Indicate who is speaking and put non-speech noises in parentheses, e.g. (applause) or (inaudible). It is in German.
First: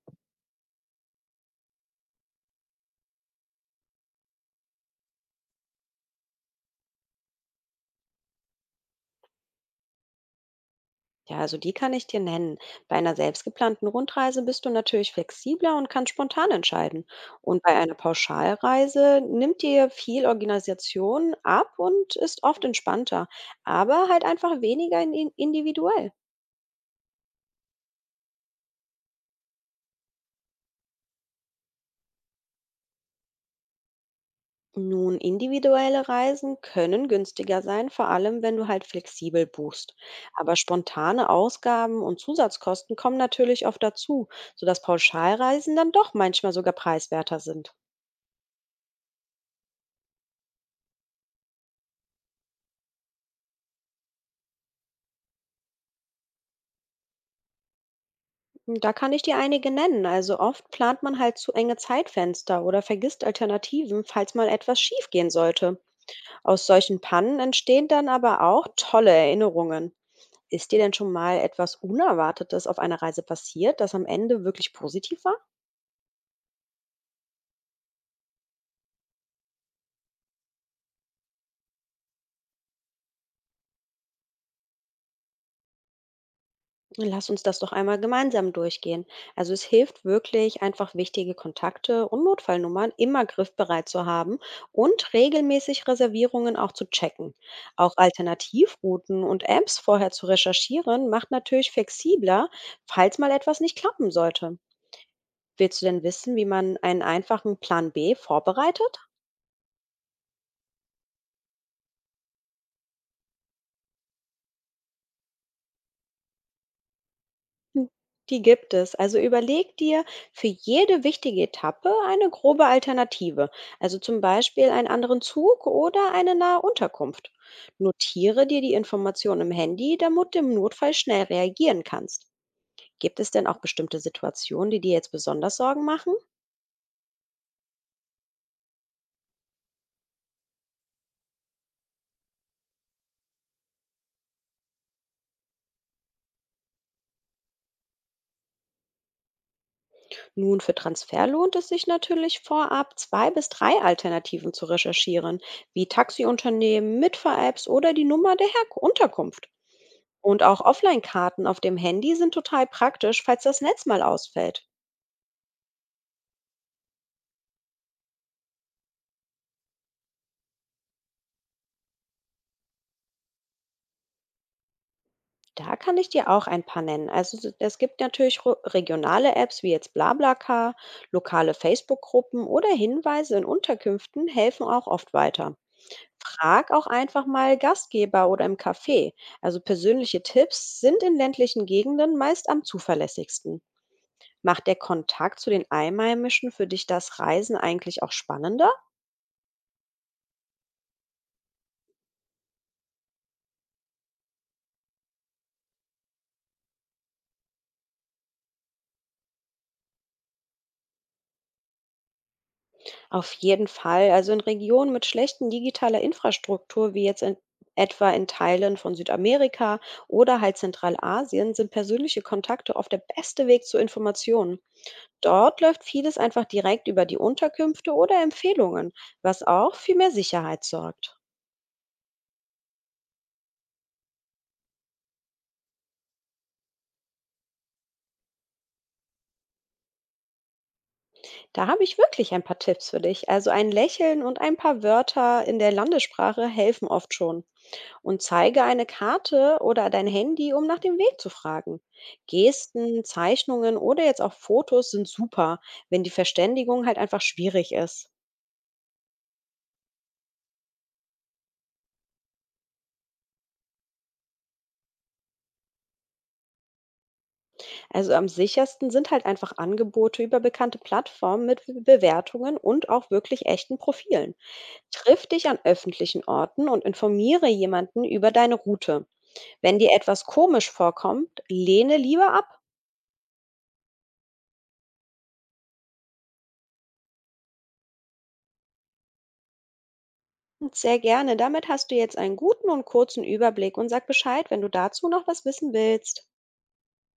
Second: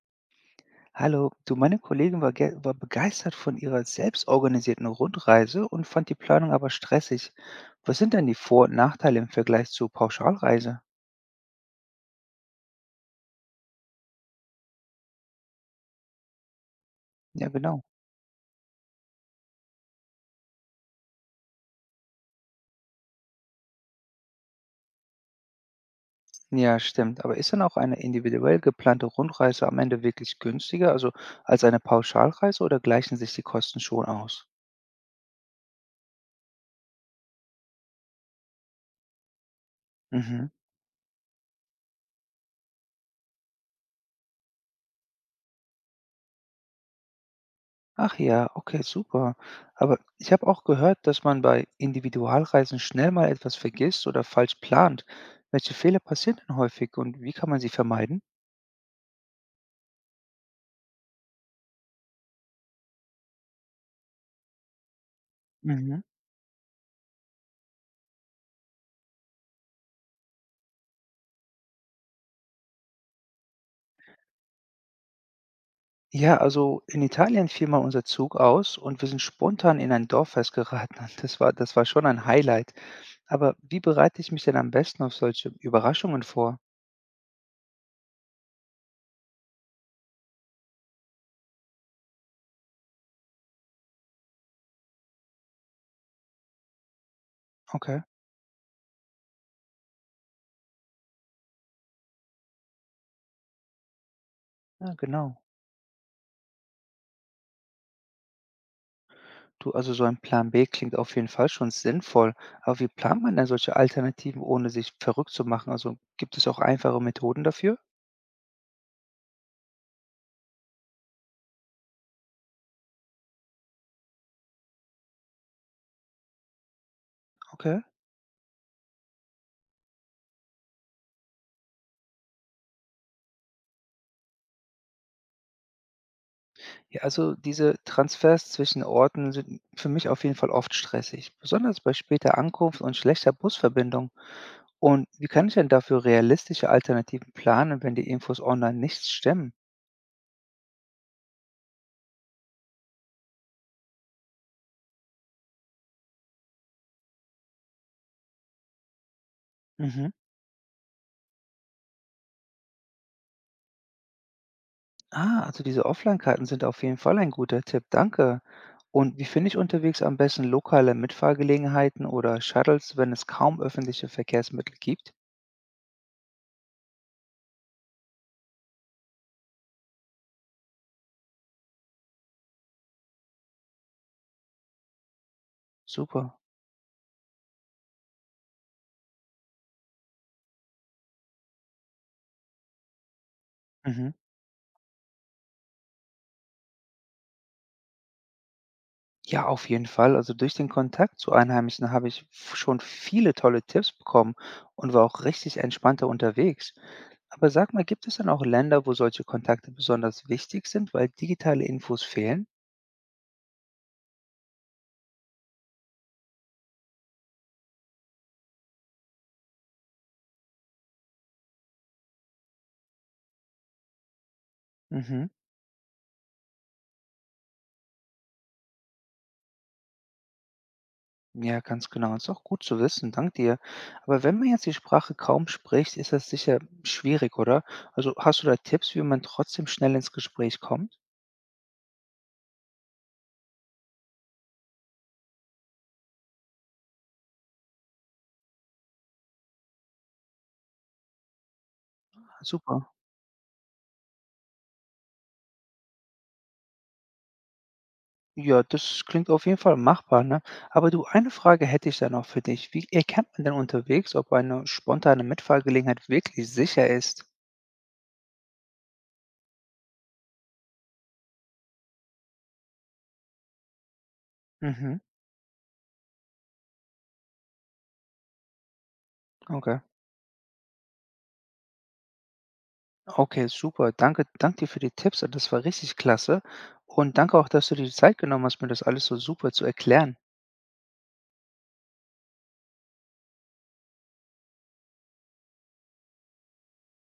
Speaker 1: Hallo, du, meine Kollegin war begeistert von ihrer selbstorganisierten Rundreise und fand die Planung aber stressig. Was sind denn die Vor- und Nachteile im Vergleich zur Pauschalreise?
Speaker 2: Ja, also die kann ich dir nennen. Bei einer selbstgeplanten Rundreise bist du natürlich flexibler und kannst spontan entscheiden.
Speaker 1: Ja,
Speaker 2: Und bei
Speaker 1: genau.
Speaker 2: einer Pauschalreise nimmt dir viel Organisation ab und ist oft entspannter, aber halt einfach weniger individuell.
Speaker 1: Ja, stimmt. Aber ist dann auch eine individuell geplante Rundreise am Ende wirklich günstiger, also als eine Pauschalreise, oder gleichen sich die Kosten schon aus?
Speaker 2: Nun, individuelle Reisen können günstiger sein, vor allem wenn du halt flexibel buchst.
Speaker 1: Mhm.
Speaker 2: Aber spontane Ausgaben und Zusatzkosten kommen natürlich oft dazu, sodass Pauschalreisen dann doch manchmal sogar preiswerter sind.
Speaker 1: Ach ja, okay, super. Aber ich habe auch gehört, dass man bei Individualreisen schnell mal etwas vergisst oder falsch plant. Welche Fehler passieren denn häufig und wie kann man sie vermeiden?
Speaker 2: Und Da kann ich dir einige nennen. Also oft plant man halt zu enge Zeitfenster oder vergisst Alternativen, falls mal etwas schiefgehen sollte.
Speaker 1: Mhm.
Speaker 2: Aus solchen Pannen entstehen dann aber auch tolle Erinnerungen. Ist dir denn schon mal etwas Unerwartetes auf einer Reise passiert, das am Ende wirklich positiv war?
Speaker 1: Ja, also in Italien fiel mal unser Zug aus und wir sind spontan in ein Dorf festgeraten. (laughs) Und das war schon ein Highlight. Aber wie bereite ich mich denn am besten auf solche Überraschungen vor?
Speaker 2: Lass uns das doch einmal gemeinsam durchgehen. Also es hilft wirklich, einfach wichtige Kontakte und Notfallnummern immer griffbereit zu haben und regelmäßig Reservierungen auch zu checken. Auch
Speaker 1: Okay,
Speaker 2: Alternativrouten und Apps vorher zu recherchieren, macht natürlich flexibler, falls mal etwas nicht klappen sollte.
Speaker 1: ja, genau.
Speaker 2: Willst du denn wissen, wie man einen einfachen Plan B vorbereitet?
Speaker 1: Du, also so ein Plan B klingt auf jeden Fall schon sinnvoll. Aber wie plant man denn solche Alternativen, ohne sich verrückt zu machen? Also gibt es auch einfache Methoden dafür?
Speaker 2: Hm, Die gibt es. Also überleg dir für jede wichtige Etappe eine grobe Alternative. Also zum Beispiel einen anderen Zug oder eine nahe Unterkunft.
Speaker 1: Okay.
Speaker 2: Notiere dir die Informationen im Handy, damit du im Notfall schnell reagieren kannst. Gibt es denn auch bestimmte Situationen, die dir jetzt besonders Sorgen machen?
Speaker 1: Ja, also diese Transfers zwischen Orten sind für mich auf jeden Fall oft stressig, besonders bei später Ankunft und schlechter Busverbindung. Und wie kann ich denn dafür realistische Alternativen planen, wenn die Infos online nicht stimmen?
Speaker 2: Nun, für Transfer lohnt es sich natürlich vorab, zwei bis drei Alternativen zu recherchieren, wie Taxiunternehmen, Mitfahr-Apps oder die Nummer der Herk Unterkunft.
Speaker 1: Mhm.
Speaker 2: Und auch Offline-Karten auf dem Handy sind total praktisch, falls das Netz mal ausfällt.
Speaker 1: Ah, also diese Offline-Karten sind auf jeden Fall ein guter Tipp, danke. Und wie finde ich unterwegs am besten lokale Mitfahrgelegenheiten oder Shuttles, wenn es kaum öffentliche Verkehrsmittel gibt?
Speaker 2: Da kann ich dir auch ein paar nennen. Also es gibt natürlich regionale Apps wie jetzt BlaBlaCar, lokale Facebook-Gruppen oder Hinweise in Unterkünften helfen auch oft weiter.
Speaker 1: Super.
Speaker 2: Frag auch einfach mal Gastgeber oder im Café. Also persönliche Tipps sind in ländlichen Gegenden meist am zuverlässigsten.
Speaker 1: Mhm.
Speaker 2: Macht der Kontakt zu den Einheimischen für dich das Reisen eigentlich auch spannender?
Speaker 1: Ja, auf jeden Fall. Also durch den Kontakt zu Einheimischen habe ich schon viele tolle Tipps bekommen und war auch richtig entspannter unterwegs. Aber sag mal, gibt es denn auch Länder, wo solche Kontakte besonders wichtig sind, weil digitale Infos fehlen?
Speaker 2: Auf jeden Fall. Also in Regionen mit schlechten digitaler Infrastruktur, wie jetzt in, etwa in Teilen von Südamerika oder halt Zentralasien, sind persönliche Kontakte oft der beste Weg zu Informationen.
Speaker 1: Mhm.
Speaker 2: Dort läuft vieles einfach direkt über die Unterkünfte oder Empfehlungen, was auch für mehr Sicherheit sorgt.
Speaker 1: Ja, ganz genau. Ist auch gut zu wissen, dank dir. Aber wenn man jetzt die Sprache kaum spricht, ist das sicher schwierig, oder? Also hast du da Tipps, wie man trotzdem schnell ins Gespräch kommt?
Speaker 2: Da habe ich wirklich ein paar Tipps für dich. Also ein Lächeln und ein paar Wörter in der Landessprache helfen oft schon, und zeige eine Karte oder dein Handy, um nach dem Weg zu fragen.
Speaker 1: Super.
Speaker 2: Gesten, Zeichnungen oder jetzt auch Fotos sind super, wenn die Verständigung halt einfach schwierig ist.
Speaker 1: Ja, das klingt auf jeden Fall machbar, ne? Aber du, eine Frage hätte ich dann auch für dich. Wie erkennt man denn unterwegs, ob eine spontane Mitfahrgelegenheit wirklich sicher ist?
Speaker 2: Also am sichersten sind halt einfach Angebote über bekannte Plattformen mit Bewertungen und auch wirklich echten Profilen.
Speaker 1: Mhm,
Speaker 2: Triff dich an öffentlichen Orten und informiere jemanden über deine Route. Wenn
Speaker 1: okay.
Speaker 2: dir etwas komisch vorkommt, lehne lieber ab.
Speaker 1: Okay, super. Danke dir für die Tipps. Das war richtig klasse. Und danke auch, dass du dir die Zeit genommen hast, mir das alles so super zu erklären.
Speaker 2: Sehr gerne. Damit hast du jetzt einen guten und kurzen Überblick, und sag Bescheid, wenn du dazu noch was wissen willst.